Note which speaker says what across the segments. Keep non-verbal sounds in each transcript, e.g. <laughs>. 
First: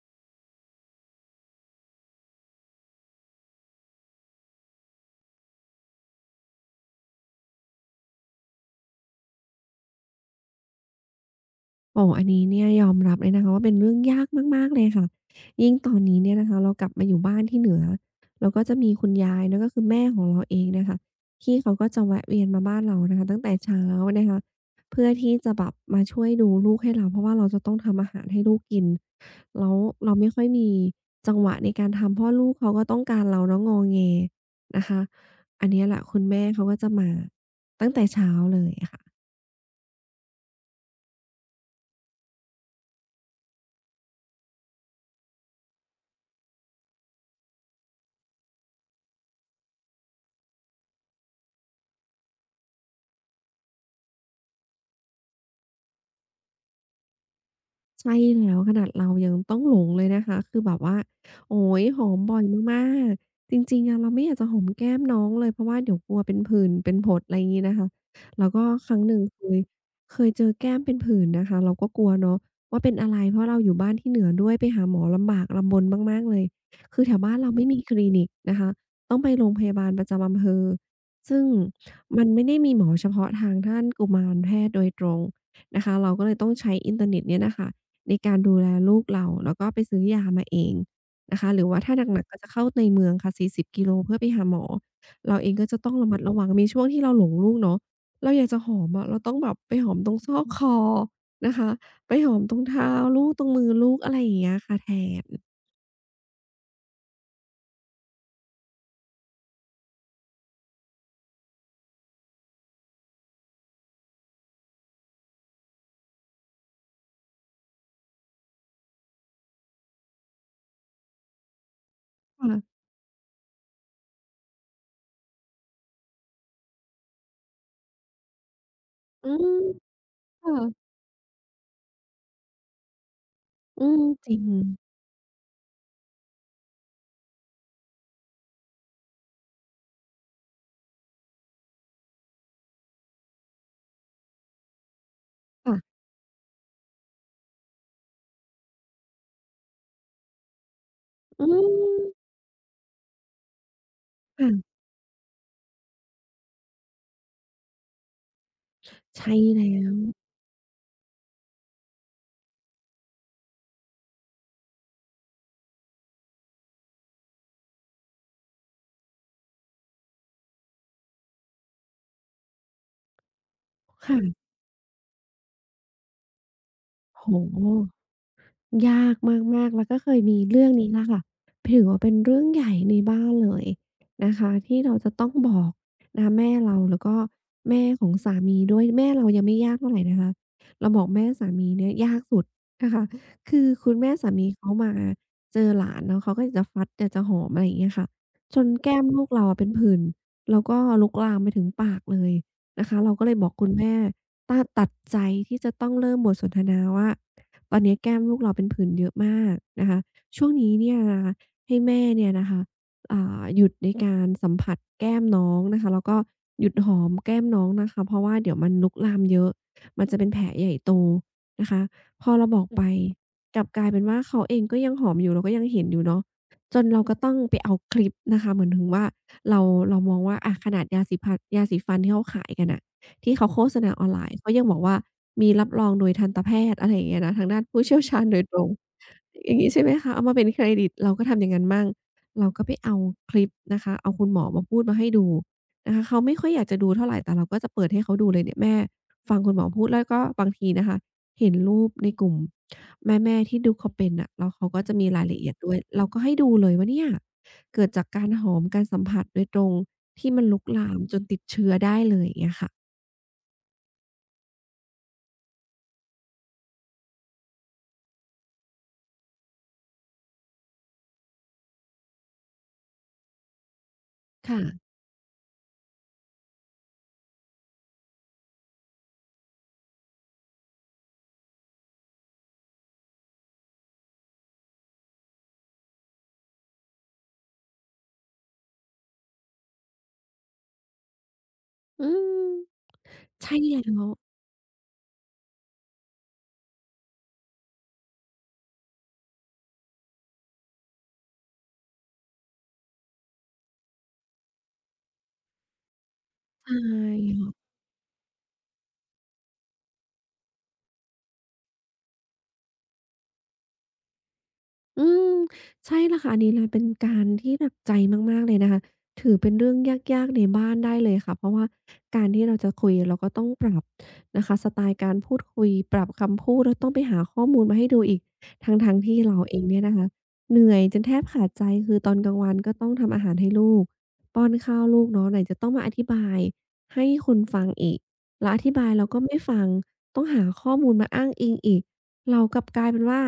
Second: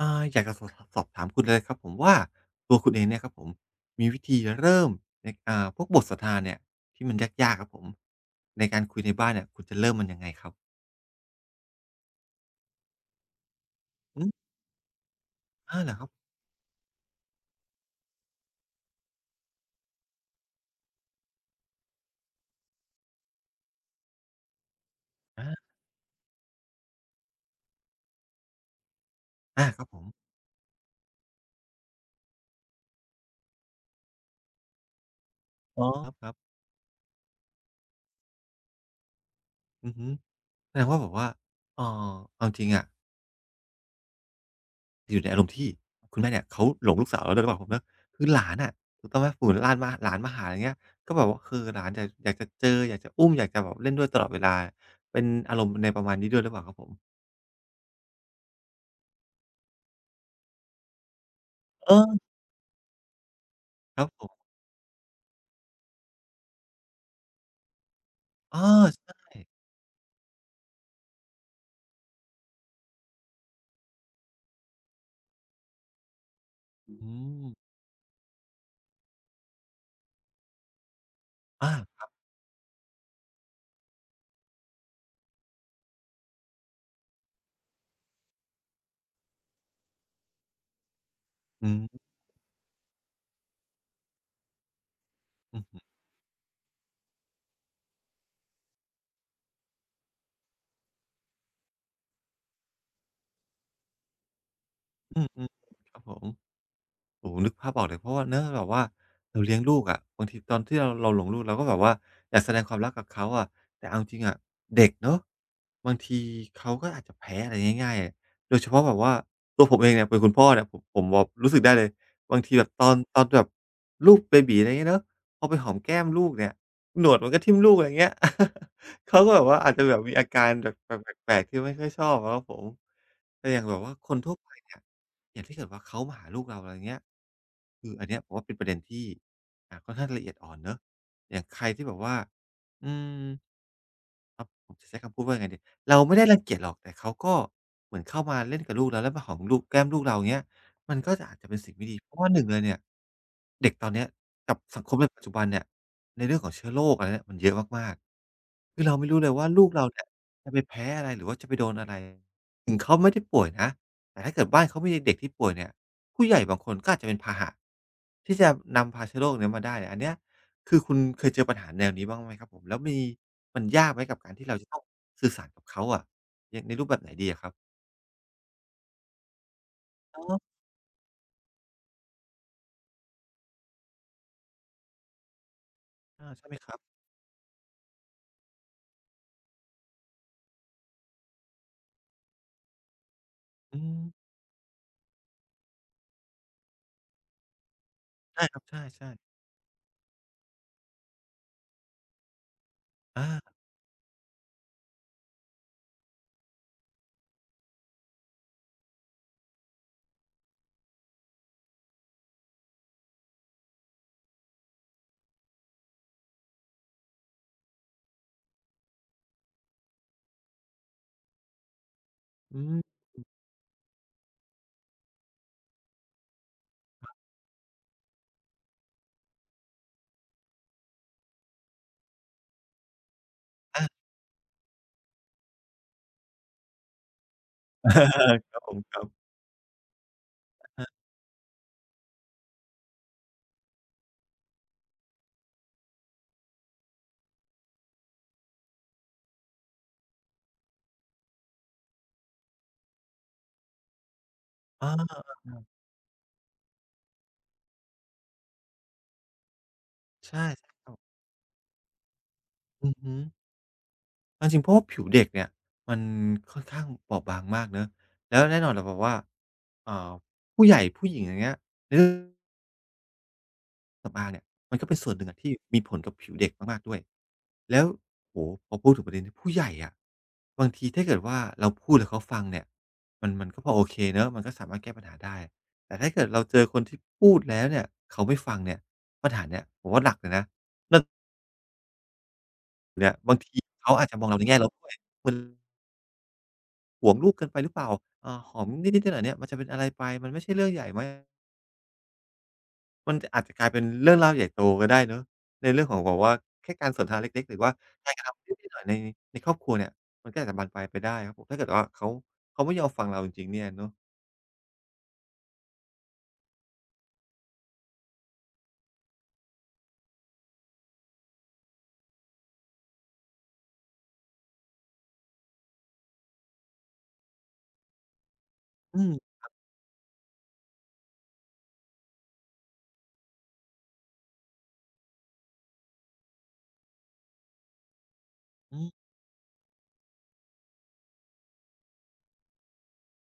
Speaker 1: อาอยากจะสอบถามคุณเลยครับผมว่าตัวคุณเองเนี่ยครับผมมีวิธีเริ่มในพวกบทสนทนาเนี่ยที่มันยากๆครับผมในการคุยในบ้านเนี่ยคุณจะเริ่มมันยังไงครับ
Speaker 2: โอ้อันนี้เนี่ยยอมรับเลยนะคะว่าเป็นเรื่อง
Speaker 1: อื
Speaker 2: ยาก
Speaker 1: ม
Speaker 2: มากๆเลยค่ะ ยิ่ง
Speaker 1: อาเห
Speaker 2: ต
Speaker 1: รอ
Speaker 2: อน
Speaker 1: ครับ
Speaker 2: นี้เนี่ยนะคะเรากลับมาอยู่บ้านที่เหนือ เราก็จะมีคุณยายเนาะก็คือแม่ของเราเองเนี่ยค่ะที่เขาก็จะแวะเวียนมาบ้านเรานะคะตั้งแต่เช้านะคะเพื่อที่
Speaker 1: อา
Speaker 2: จะแบบมาช่วยดูลูกให้เราเพราะว่าเราจะต้องทำอาหารให้ลูกกิน
Speaker 1: อา
Speaker 2: แล้ว
Speaker 1: ครับผม
Speaker 2: เราไม่ค่อยมีจังหวะในการทำเพราะลูกเขาก็ต้องการเราเนาะงอแงนะคะอัน
Speaker 1: อ๋
Speaker 2: เนี้
Speaker 1: อ
Speaker 2: ยแหละ
Speaker 1: ครับ
Speaker 2: คุ
Speaker 1: ค
Speaker 2: ณ
Speaker 1: รั
Speaker 2: แม่
Speaker 1: บ
Speaker 2: เขาก็จะมาตั้งแต่เช้าเลยค่ะ
Speaker 1: อือฮึแสดงว่าแบบว่าเอ่อเอาจริงอ่ะอยู่ในอารมณ์ที่คุณแม่เนี่ยเขาหลงลูกสาวเรด้วยหรือเปล่าครับผมเนอะคือหลานอะถูกต้องไหมสมุติหลานมาหลานมาหาอย่างเงี้ยก็แบบว่าคือหลานอยากจะเจออยากจะอุ้มอยากจะแบบเล่นด้วยตลอดเวลาเป็นอารมณ์ในประมาณนี้ด้วยหรือเปล่าครับผ
Speaker 2: ใช่แล้วขนาดเรายังต้องหลงเลยนะคะคือแบบว่าโอ๊ยหอม
Speaker 1: ม
Speaker 2: บ่อยมากๆจริงๆ
Speaker 1: ค
Speaker 2: อะ
Speaker 1: รับ
Speaker 2: เรา
Speaker 1: ผ
Speaker 2: ไม่อยากจะ
Speaker 1: ม
Speaker 2: หอมแก้มน้องเลยเพราะว่าเดี๋ยวกลัวเป็นผื่นเป็นผดอะไรงี้นะคะแล้ว
Speaker 1: เออ
Speaker 2: ก็ครั้งห
Speaker 1: ใช่
Speaker 2: นึ่งเคยเจอแก้มเป็นผื่นนะคะเราก็กลัวเนาะว่าเป็นอะไรเพราะเราอยู่บ้านที่เหนือด้วยไปหาหมอลำบากลำบนมากๆเลย
Speaker 1: อื
Speaker 2: คือแถวบ้าน
Speaker 1: ม
Speaker 2: เราไม่มีคลินิกนะคะต้องไปโรงพยาบาลประจำอำเภอซึ่ง
Speaker 1: อาครับ
Speaker 2: มันไม่ได้มีหมอเฉพาะทางด้านกุมารแพทย์โดยตรงนะคะเราก็เลยต้องใช้อินเทอร์เน็ตเนี่ยน่ะค่ะ ในการดูแลลูกเราแล้วก็ไปซื้อยามาเองนะคะหรื
Speaker 1: อื
Speaker 2: อว่า
Speaker 1: ม
Speaker 2: ถ้าหนักๆก็จะเข้าในเมืองค่ะ40กิโลเพื่อไปหาหมอเราเอง
Speaker 1: อือ
Speaker 2: ก็
Speaker 1: ฮื
Speaker 2: จะ
Speaker 1: อ
Speaker 2: ต้องระมัดระวังมีช่วงที่เราหลงลูกเนาะเราอยากจะหอมอะเราต้องแบบไปหอมตรงซอกคอนะคะไปหอมตรงเท้าลูกตรงมือลูกอะไรอย่างเงี้ยค่ะแท
Speaker 1: อื
Speaker 2: น
Speaker 1: อๆครับผม โอ้โฮนึกภาพออกเลยเพราะว่าเนาะแบบว่าเราเลี้ยงลูกอะบางทีตอนที่เราหลงลูกเราก็แบบว่าอยากแสดงความรักกับเขาอะแต่เอาจริงๆอะเด็กเนาะบางทีเขาก็อาจจะแพ้อะไรง่ายๆอะโดยเฉพาะแบบว่าตัวผมเองเนี่ยเป็นคุณพ่อเนี่ยผมแบบรู้สึกได้เลยบางทีแบบ
Speaker 2: ค่ะ
Speaker 1: ตอนแบบลูกเบบีอะไรอย่างเงี้ยเนาะพอไปหอมแก้มลูกเนี่ยหนวดมันก็ทิ่มลูกอะไรอย่างเงี้ย <laughs> เขา
Speaker 2: อื
Speaker 1: ก็แบบ
Speaker 2: ม
Speaker 1: ว่าอาจจะแบบมีอาการ
Speaker 2: ค่ะ
Speaker 1: แบบแปลกๆที่ไม่ค่อยชอบอะครับผมแต่อย่างแบบ
Speaker 2: อื
Speaker 1: ว่า
Speaker 2: ม
Speaker 1: คน
Speaker 2: จ
Speaker 1: ทั่
Speaker 2: ริ
Speaker 1: ว
Speaker 2: ง
Speaker 1: ไปเนี่ย อย่างถ้าเกิดว่าเขามาหาลูกเราอะไรเงี้ยคืออันเนี้ยผมว่าเป็นประเด็นที่ค่อนข้างละเอียดอ่อนเนาะอย่างใครที่แบบว่าอืม ครับผมจะใช้คำพูดว่ายังไงดีเรา
Speaker 2: ค่ะ
Speaker 1: ไม่ได้รังเกียจหรอกแต่เขาก็เหมือนเข้ามาเล่นกับลูกเราแล้วมาหอมลูกแก้มลูกเราอย่างเงี้ยมันก็จะอาจ
Speaker 2: อื
Speaker 1: จะเป็นสิ่งไม่ดีเพราะ
Speaker 2: ม
Speaker 1: ว่าหนึ่งเลยเนี่ยเด็กตอนเนี้ยกับ
Speaker 2: ค่ะ
Speaker 1: สังคมในปัจจุบันเนี่ยในเรื่องของเชื้อโรคอะไรเนี่ยมันเยอะมากๆคือเราไม่รู้เล
Speaker 2: ใช่
Speaker 1: ยว่าลู
Speaker 2: แล้
Speaker 1: กเรา
Speaker 2: ว
Speaker 1: เนี่ยจะไปแพ้อะไรหรือว่าจะไปโดนอะไรถึงเขาไม่ได้ป่วยนะแต่ถ้าเกิดบ้านเขามีเด็กที่ป่วยเนี่ยผู้ใหญ่บางคนก็อาจจะเป็นพาหะที่จะนำพาเชื้อโรคเนี้ยมาได้อันเนี้ย คือคุณเคยเจอปัญหาแนวนี้บ้างไหมครับผมแล้วมีมันยากไหมกับการที่
Speaker 2: ค่ะ
Speaker 1: เราจะต้องสื่อสารกับเขาอะยังในรูปแบบไหนดีอะ
Speaker 2: โอ้
Speaker 1: ครับ
Speaker 2: โฮ ยากมากๆแล้วก็เค
Speaker 1: อ๋
Speaker 2: ย
Speaker 1: อ
Speaker 2: มีเรื่องนี้แหละค่ะถือว่าเป็นเรื่องใหญ่ในบ้านเลยนะคะที่เราจะต้องบอกนะ
Speaker 1: อา
Speaker 2: คะ
Speaker 1: ใช่
Speaker 2: แม่
Speaker 1: ไหมครั
Speaker 2: เรา
Speaker 1: บ
Speaker 2: แล้วก็แม่ของสามีด้วยแม่เรายังไม่ยากเท่าไรนะคะเราบอกแม่สามีเนี่ยยากสุดนะคะคือ
Speaker 1: อื
Speaker 2: คุณ
Speaker 1: ม
Speaker 2: แม่สามีเขามาเจอหลานเนาะเขาก็อยากจะฟัดอยากจะหอมอะไรอย่างเงี้ยค่ะ
Speaker 1: ใช่ค
Speaker 2: จ
Speaker 1: รับ
Speaker 2: น
Speaker 1: ใ
Speaker 2: แก้ม
Speaker 1: ช่
Speaker 2: ลูก
Speaker 1: ๆ
Speaker 2: เราอะเป็นผื่นแล้วก็ลุกลามไปถึงปากเลยนะคะเราก็
Speaker 1: อา
Speaker 2: เลยบอกคุณแม่ต้าตัดใจที่จะต้องเริ่มบทสนทนาว่า ตอนนี้แก้มลูกเราเป็นผื่นเยอะมากนะคะ ช่วงนี้เนี่ยนะคะให้แม่เนี่ยนะคะหยุดในการสัมผัสแก้มน้องนะคะแล้วก็หยุดหอมแก้มน้องนะคะเพราะว่าเดี๋ยวมันลุกลามเยอะมันจะเป็นแผลใหญ่โตนะคะพอเราบ
Speaker 1: อื
Speaker 2: อกอืไป
Speaker 1: ม
Speaker 2: มกลับกลายเป็นว่าเขาเองก็ยังหอมอยู่เราก็ยังเห็นอยู่เนาะจนเราก็ต้องไปเอาคลิปนะคะเหมือนถึงว่าเรามองว่าอะขนาดยาสีฟันที่เขาขายกันน่ะ ที่เขาโฆษ
Speaker 1: อา
Speaker 2: ณาออนไลน์ เขายังบอกว่ามีรับรองโดยทันตแพทย์อะไรอย่างเงี้ยนะทางด้านผู้เชี่ยวชาญโด
Speaker 1: <laughs>
Speaker 2: ย
Speaker 1: ค
Speaker 2: ต
Speaker 1: รั
Speaker 2: ร
Speaker 1: บ
Speaker 2: ง
Speaker 1: ผมครับ
Speaker 2: อย่างงี้ใช่ไหมคะเอามาเป็นเครดิตเราก็ทำอย่างงั้นมั่งเราก็ไปเอาคลิปนะคะเอาคุณหมอมาพูดมาให้ดูนะคะเขาไม่ค่อยอยากจะดูเท่าไรแต่เราก็จะเปิดให้เขาดูเลยเนี่ยแม่ฟังคุณหมอพูดแล้วก็บางทีนะคะเห็นรูปในกลุ่มแม่ๆที่ดูเขาเป็นน่ะแล้วเขาก็จะมีรา
Speaker 1: อา
Speaker 2: ยละเอียดด้วย เราก็ให้ดูเลยว่าเนี่ยเกิดจากการหอมการสัมผัสโดยตรงที่มั
Speaker 1: ใช่
Speaker 2: นลุก
Speaker 1: ใช่ค
Speaker 2: ลา
Speaker 1: รับ
Speaker 2: มจนติดเชื้อได้เลยอย่างเงี้ยค่ะ
Speaker 1: อือฮึเอาจริงเพราะว่าผิวเด็กเนี่ยมันค่อนข้างบอบบางมากเนาะแล้วแน่นอนแหละแบบว่าอ่าผู้ใหญ่ผู้หญิงอย่างเงี้ยในเรื่อง สำอางเนี่ย
Speaker 2: ค่ะ
Speaker 1: มันก็เป็นส่วนหนึ่งอะที่มีผลกับผิวเด็กมากๆด้วยแล้วโอ้โฮพอพูดถึงประเด็นนี้ผู้ใหญ่อะบางทีถ้าเกิดว่าเราพูดแล้วเขาฟังเนี่ยมันก็พอโอเคเนาะมันก็สามารถแก้ปัญหาได้แต่ถ้าเกิดเราเจอคนที่พูดแล้วเนี่ยเขาไม่ฟังเนี่ยปัญหาเนี้ยผมว่าหนักเลยนะเรื่อง
Speaker 2: อืม
Speaker 1: เนี่ยบางที
Speaker 2: ใช่แล้
Speaker 1: เขาอา
Speaker 2: ว
Speaker 1: จจะมองเราในแง่ลบด้วยเหมือนหวงลูกเกินไปหรือเปล่าหอมนิดๆหน่อยๆเนี่ยมันจะเป็นอะไรไปมันไม่ใช่เรื่องใหญ่ไหม มันอาจจะกลายเป็นเรื่องราวใหญ่โตก็ได้เนาะในเรื่องของแบบว่า
Speaker 2: ใช
Speaker 1: แค่การสนทนาเล็กๆห
Speaker 2: ่
Speaker 1: รือว่าการกระทำนิดๆหน่อยๆในในครอบครัวเนี่ยมันก็อาจจะบานปลายไปได้ครับผมถ้าเกิดว่าเขาไม่ยอมฟังเราจริงๆเนี่ยเนาะ
Speaker 2: อืมใช่แล้วค่ะอันนี้เลยเป็นการที่หนักใจมากๆเลยนะคะถือเป็นเรื่องยากๆในบ้านได้เลยค่ะเพราะว่าการที่เราจะคุยเราก็ต้องปรับนะคะสไตล์การพูดคุยปรับคำพูดแล้วต้องไปหาข้อมูลมาให้ดูอีกทั้ง
Speaker 1: อื
Speaker 2: ๆที่
Speaker 1: ม
Speaker 2: เราเองเนี่ยนะคะเหนื่อยจนแทบขาดใจคือตอนกลางวันก็ต้องทำอาหารให้ลูกป้อนข้าวลูกเนาะไหนจะต้องมาอธิบายให้คนฟังอีกแล้วอธิ
Speaker 1: อื
Speaker 2: บา
Speaker 1: ม
Speaker 2: ยเราก็ไม่ฟังต้องหาข้อมูลมาอ้างอิงอีกเรากลับกลายเป็นว่า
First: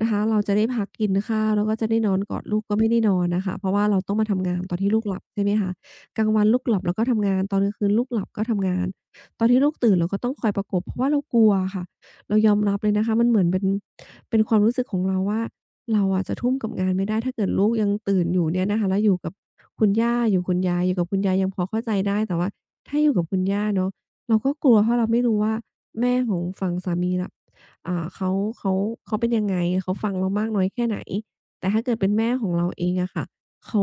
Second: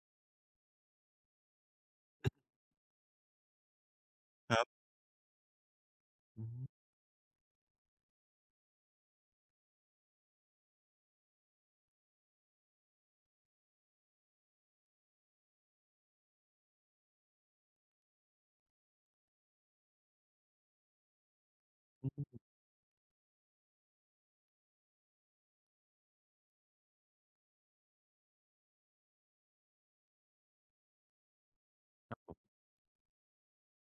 Speaker 2: นะคะเราจะได้พักกินข้าวแล้วก็จะได้นอนกอดลูกก็ไม่ได้นอนน่ะค่ะเพราะว่าเราต้องมาทำ
Speaker 1: ค
Speaker 2: งา
Speaker 1: รั
Speaker 2: นตอน
Speaker 1: บ
Speaker 2: ที่ลูกหลับใช่ไหมคะกลาง
Speaker 1: อื
Speaker 2: วัน
Speaker 1: อ
Speaker 2: ลู
Speaker 1: ฮึ
Speaker 2: กหลับเราก็ทำงานตอนกลางคืนลูกหลับก็ทำงานตอนที่ลูกตื่นเราก็ต้องคอยประกบเพราะว่าเรากลัวอะค่ะเรายอมรับเลยนะคะมันเหมือนเป็นเป็นความรู้สึกของเราว่าเราอะจะทุ่มกับงานไม่ได้ถ้าเกิดลูกยังตื่นอยู่เนี่ยนะคะแล้วอยู่กับคุณย่าอยู่คุณยายอยู่กับคุณยายยังพอเข้าใจได้แต่ว่าถ้าอยู่กับคุณย่าเนาะเราก็กลัวเพราะเราไม่รู้ว่าแม่ของฝั่งสามีล่ะ อ่าเขาเขาเขาเป็นยังไงเขาฟังเรามากน้อยแค่ไหนแต่ถ้าเกิดเป็นแม่ของเราเองอะค่ะเขา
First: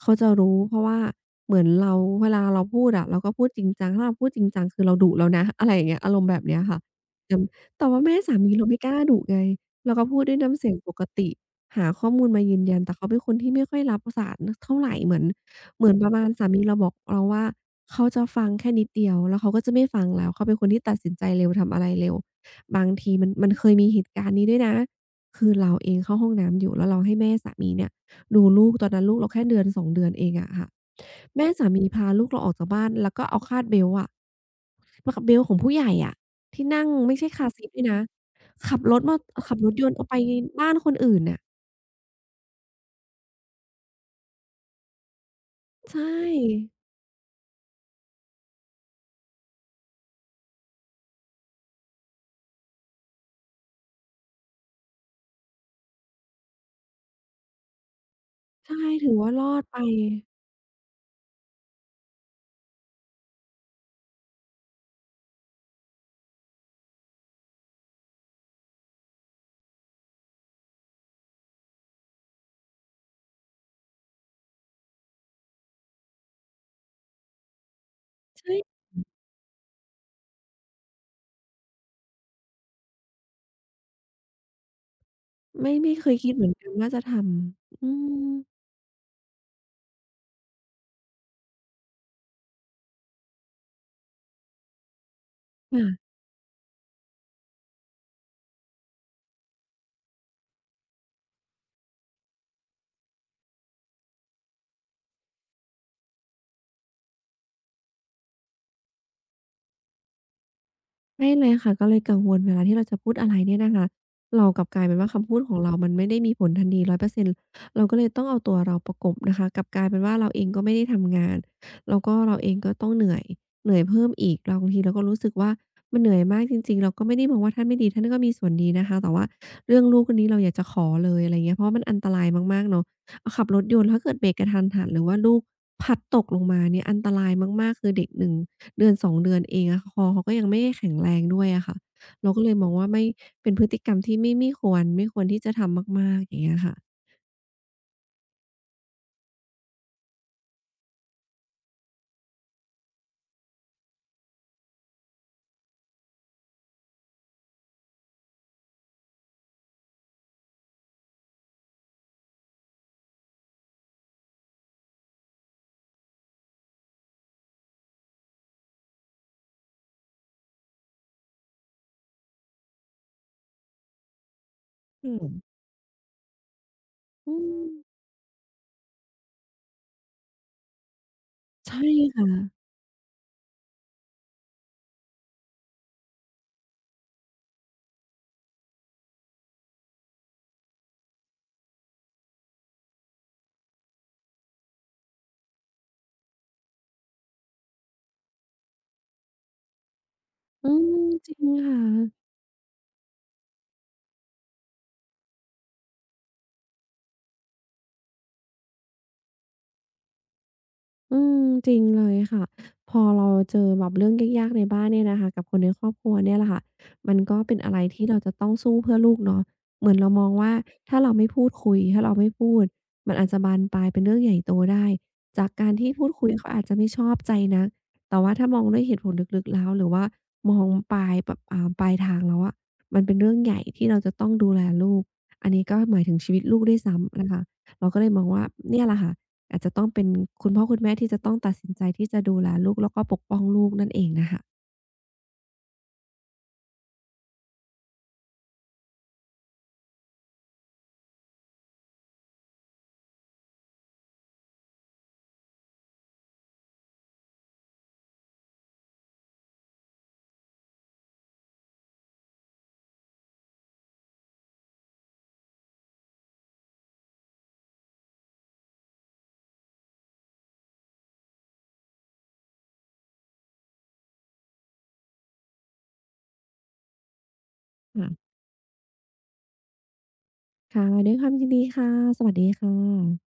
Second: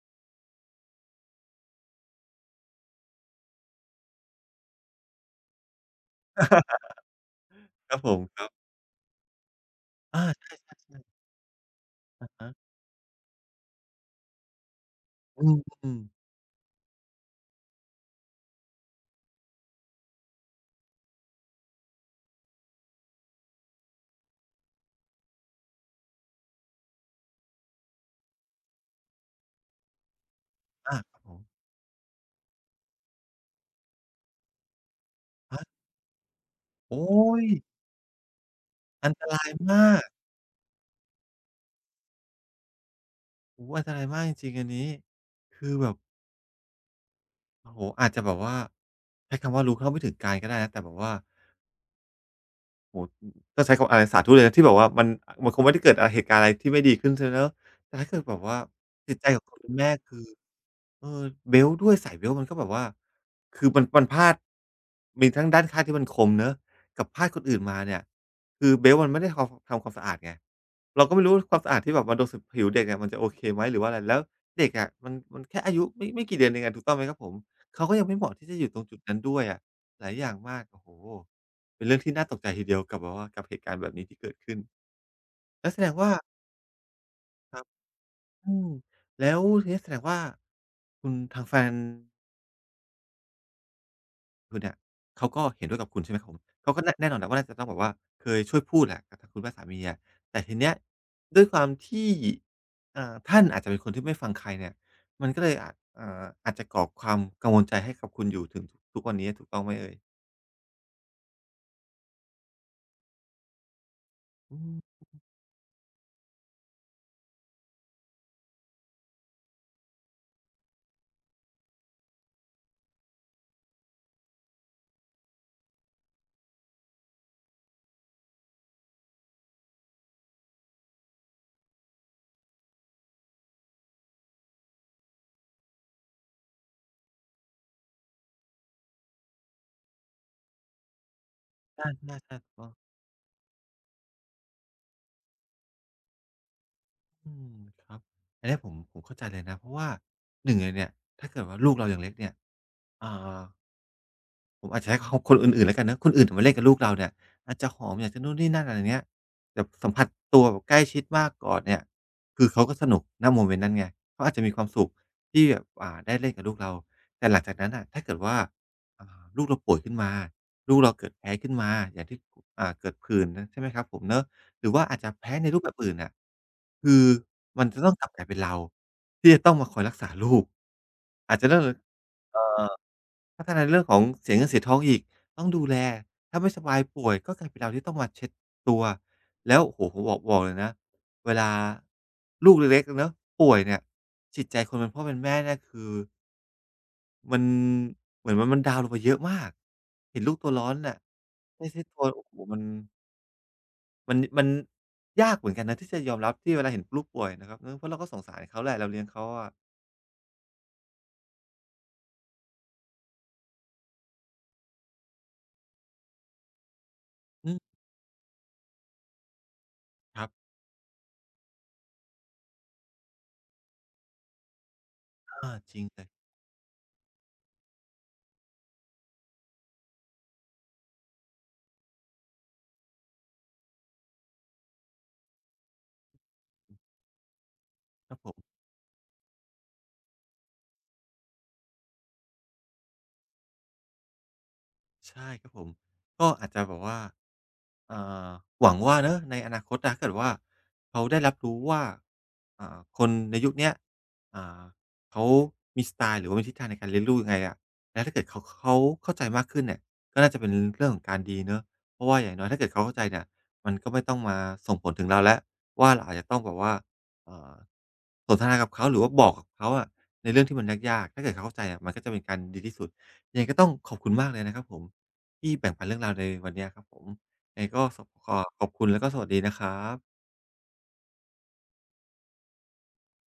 Speaker 2: เขาจะรู้เพราะว่าเหมือนเราเวลาเราพูดอะเราก็พูดจริงจังถ้าเราพูดจริงจังคือเราดุแล้วนะ <laughs> อะไรอย่างเงี้ยอารมณ์แบบเนี้ยค่ะแต่แต่
Speaker 1: ครับ
Speaker 2: ว่า
Speaker 1: ผ
Speaker 2: แม่
Speaker 1: ม
Speaker 2: สา
Speaker 1: ครั
Speaker 2: มีเรา
Speaker 1: บ
Speaker 2: ไม่กล้าดุไงเราก็พูด
Speaker 1: อา
Speaker 2: ด้วย
Speaker 1: ใช่
Speaker 2: น้ำเสียงปก
Speaker 1: ๆ
Speaker 2: ติหาข้อ
Speaker 1: ๆ
Speaker 2: มู
Speaker 1: อะ
Speaker 2: ลมา
Speaker 1: ฮะ
Speaker 2: ยืนยันแต่เขาเป็นคนที่ไม่ค่อยรับสารเท่าไรเหมือน
Speaker 1: อื
Speaker 2: เหมือน
Speaker 1: ม
Speaker 2: ประมาณ
Speaker 1: ๆ
Speaker 2: สามีเราบอกเราว่าเขาจะฟังแค่นิดเดียวแล้วเขาก็จะไม่ฟังแล้วเขาเป็นคนที่ตัดสินใจเร็วทำอะไรเร็ว บางทีมันเคยมีเหตุการณ์นี้ด้วยนะคือเราเองเข้าห้องน้ำอยู่แล้วเราให้แม่สามีเนี่ยดูลูกตอนนั้นลูกเราแค่เดือนสองเดือนเองอะค่ะ
Speaker 1: อาครับผม
Speaker 2: แม่สามีพาลูกเราออกจากบ้านแล้วก็เอาคาดเบลต์อะมากับเบลต์ข
Speaker 1: ค
Speaker 2: อง
Speaker 1: รั
Speaker 2: ผู้
Speaker 1: บ
Speaker 2: ใหญ่อะที่นั่ง
Speaker 1: โอ๊
Speaker 2: ไม่ใช่
Speaker 1: ย
Speaker 2: คาร์ซีตด้วยนะขับรถ
Speaker 1: อั
Speaker 2: ม
Speaker 1: น
Speaker 2: อ
Speaker 1: ตราย
Speaker 2: ขับรถยน
Speaker 1: มา
Speaker 2: ต์เอา
Speaker 1: ก
Speaker 2: ไปบ้านคนอื่นน่ะ
Speaker 1: โอ้โฮอันตรายมากจริงๆอันนี้คือแบ
Speaker 2: ใช
Speaker 1: บ
Speaker 2: ่
Speaker 1: โอ้โฮอาจจะแบบว่าใช้คำว่ารู้เท่าไม่ถึงการก็ได้นะแต่แบบว่า โอ้โฮต้องใช้คำอะไรสาธุเลยนะที่แบบว่ามันคงไม่ได้เกิดเหตุการณ์อะไรที่ไม่ดีขึ้นใช่ไหมเนาะแต่ถ้าเกิดแบบว่า
Speaker 2: ใช่ถื
Speaker 1: จิ
Speaker 2: อ
Speaker 1: ตใจ
Speaker 2: ว่า
Speaker 1: ข
Speaker 2: ร
Speaker 1: อง
Speaker 2: อด
Speaker 1: คุณ
Speaker 2: ไป
Speaker 1: แม่คือเออเบลต์ด้วยสายเบลต์มันก็แบบว่าคือมันพลาดมีทั้งด้านข้างที่มันคมเนาะกับพลาดคนอื่นมาเนี่ยคือเบลต์มันไม่ได้ทำความสะอาดไงเราก็ไม่รู้ความสะอาดที่แบบมาโดนสผิวเด็กอะมันจะโอเคไหมหรือว่าอะไรแล้วเด็กอะมันแค่อายุไม่กี่เดือนเองอะถูกต้องไหมครับผมเขาก็ยังไม่เหมาะที่จะอยู่ตร
Speaker 2: ใช่
Speaker 1: งจุดนั้นด้วยอะหลายอย่างมากโอ้โฮ เป็นเรื่องที่น่าตกใจทีเดียวกับแบบว่ากับเหตุการณ์แบบนี้ที่เกิดขึ้นแล้ว
Speaker 2: ไม่
Speaker 1: แสด
Speaker 2: ไม่
Speaker 1: ง
Speaker 2: เค
Speaker 1: ว่า
Speaker 2: ยคิดเหมือนกันว่าจะท
Speaker 1: ครับ
Speaker 2: ำ
Speaker 1: อืมแล้วทีนี้แสดงว่าคุณทางแฟนคุณเนี่ยเขาก็เห็นด้วยกับคุณ
Speaker 2: ค่ะ
Speaker 1: ใช่ไหมครับผมเขาก็แน่นอนแหละว่าน่าจะต้องแบบว่าเคยช่วยพูดแหละกับทางคุณแม่สามีอะแต่ทีเนี้ยด้วยความที่ท่านอาจจะเป็นคนที่ไม่ฟังใครเนี่ยมันก็เลยอาจจะก่อความกังวลใจให้กับคุณอยู่ถึงทุกวันนี้ถูกต้องไหมเอ่ย
Speaker 2: ใช่เลยค่ะก็เลยกังวลเวลาที่เราจะพูดอะไรเนี่ยนะคะเรา
Speaker 1: อื
Speaker 2: กลับก
Speaker 1: ม
Speaker 2: ลายเป็นว่าคำพูดของเรา มันไม่ได้มีผลทันที100%เราก็เลยต้องเอาตัวเราประกบนะคะกลับกลายเป็นว่าเราเองก็ไม่ได้ทำงานแล้วก็เราเองก็ต้องเหนื่อยเหนื่อยเพิ่มอีกเราบางทีเราก็รู้สึกว่ามันเหนื่อยมากจริงๆเราก็ไม่ได้มองว่าท่านไม่ดีท่านก็มีส่วนดีนะคะแต่ว่าเรื่องลูกอันนี้เราอยากจะขอเลยอะไรเงี้ยเพราะว่ามันอันตรายมากๆเนาะ ขับรถยนต์ถ้าเกิดเบรกกระทันหันหรือว่าลูกพลัดตกลงมาเนี่ยอันตรายมากๆคือเด็กหนึ่งเดือนสองเดือนเองอะคอเขาก็ยังไม่ได้แข็งแรงด้วยอะค่ะ
Speaker 1: ใช่ๆๆถูก
Speaker 2: เราก็เลย
Speaker 1: ต้
Speaker 2: ม
Speaker 1: อ
Speaker 2: อ
Speaker 1: ง
Speaker 2: งว่าไม่เป็นพฤติกรรมที่ไม่ควรที่จะทำมากๆอย่างเงี้ยค่ะ
Speaker 1: อืมครับ อันเนี้ยผมเข้าใจเลยนะ เพราะว่าหนึ่งเลยเนี่ย ถ้าเกิดว่าลูกเรายังเล็กเนี่ยอ่า ผมอาจจะใช้คคนอื่นๆแล้วกันนะคนอื่นมาเล่นกับลูกเราเนี่ยอาจจะหอมอยากจะนู่นนี่นั่นอะไรอย่างเงี้ยแบบสัมผัสตัวแบบใกล้ชิดมากก่อนเนี่ยคือเขาก็สนุกณโมเมนต์นั้นไงเขาอาจจะมีความสุขที่แบบได้เล่นกับลูกเราแต่หลังจากนั้นน่ะถ้าเกิดว่าลูกเราป่วยขึ้นมาลูกเราเกิดแพ้ขึ้นมาอย่างที่เกิดผื่นใช่ไหมครับผมเนาะหรือว่าอาจจะ
Speaker 2: อืม
Speaker 1: แพ้ในรูปแบบอื่นน่ะคือ
Speaker 2: อื
Speaker 1: มัน
Speaker 2: ม
Speaker 1: จะต้องกลับกลายเป็นเราที่จะต้องมาคอยรักษาลูกอาจจะต้อง
Speaker 2: ใช่ค่ะ
Speaker 1: อ่อ พัฒนาในเรื่องของเสียเงินเสียทองอีกต้องดูแลถ้าไม่สบายป่วยก็กลายเป็นเราที่ต้องมาเช็ดตัวแล้วโอ้โฮผมบอกเลยนะเวลาลูกเล็กๆเนาะป่วยเนี่ยจิตใจคนเป็นพ่อเป็นแม่เนี่ยคือมันเหมือนว่ามันดาวน์ลงไปเยอะมากเห็นลูกตัวร้อ
Speaker 2: อื
Speaker 1: น
Speaker 2: ม
Speaker 1: น่ะ
Speaker 2: จริง
Speaker 1: ได้
Speaker 2: ค
Speaker 1: เช็ดตัว
Speaker 2: ่ะ
Speaker 1: โอ้โฮมันมันยากเหมือนกันนะที่จะยอมรับที่เวลาเห็นลูกป่วยนะครับเออเพราะเราก็สงสารเขาแหละเราเลี้ยงเขาอะ
Speaker 2: อืมจริงเลยค่ะพอเราเจอแบบเรื่องยากๆในบ้านเนี่ยนะคะกับคนในครอบครัวเนี่ยแหละค่ะมันก็
Speaker 1: อื
Speaker 2: เป็น
Speaker 1: ม
Speaker 2: อะไรที่เราจะต้องสู้เพื่อลูกเนาะเหมือนเรา
Speaker 1: ค
Speaker 2: ม
Speaker 1: รั
Speaker 2: อ
Speaker 1: บ
Speaker 2: งว่าถ้าเราไม่พูดคุยถ้าเราไม่พูดมันอาจจะบานปลายเป็นเรื่องใหญ่โตได้จาก
Speaker 1: อา
Speaker 2: การ
Speaker 1: จริง
Speaker 2: ที่
Speaker 1: เล
Speaker 2: พู
Speaker 1: ย
Speaker 2: ดคุยเขาอาจจะไม่ชอบใจนักแต่ว่าถ้ามองด้วยเหตุผลลึกๆแล้วหรือว่ามองปลายแบบปลายทางแล้วอะมันเป็นเรื่องใหญ่ที่เราจะต้องดูแลลูกอันนี้ก็หมายถึงชีวิตลูกด้วยซ้ำนะคะเราก็เล
Speaker 1: ค
Speaker 2: ย
Speaker 1: รับ
Speaker 2: มอ
Speaker 1: ผ
Speaker 2: งว่า
Speaker 1: ม
Speaker 2: เนี่ยแหละค่ะ อาจจะต้องเป็นคุณพ่อคุณแม่ที่จะต้องตัดสินใจที่จะดูแลลูกแล้วก็ปกป้องลูกนั่นเองน่ะค่ะ
Speaker 1: ใช่ครับผมก็อาจจะแบบว่าเอ่าหวังว่าเนาะในอนาคตนะถ้าเกิดว่าเขาได้รับรู้ว่าคนในยุคเนี้ยอ่าเขามีสไตล์หรือว่ามีทิศทางในการเลี้ยงลูกยังไงอะแล้วถ้าเกิดเขาเข้าใจมากขึ้นเนี่ยก็น่าจะเป็นเรื่องของการดีเนาะเพราะว่าอย่างน้อยถ้าเกิดเขาเข้าใจเนี่ยมันก็ไม่ต้องมาส่งผลถึงเราแล้วว่าเราอาจจะต้องแบบว่าเอ่าสนทนากับเขาหรือว่าบอกกับเขาอะในเรื่องที่มันยากๆถ้าเกิดเขาเข้าใจอะมันก็จะเป็นการดีที่สุด ยังไงก็ต้องขอบคุณมากเลยนะครับผมที่แบ่งปันเรื่องราวในวันเนี้ยครับผมยังไงก็ส
Speaker 2: ค่ะ
Speaker 1: ขอขอบคุณแล้วก็สวัสดีนะครับ
Speaker 2: ค่ะด้วยความยินดีค่ะ สวัสดีค่ะ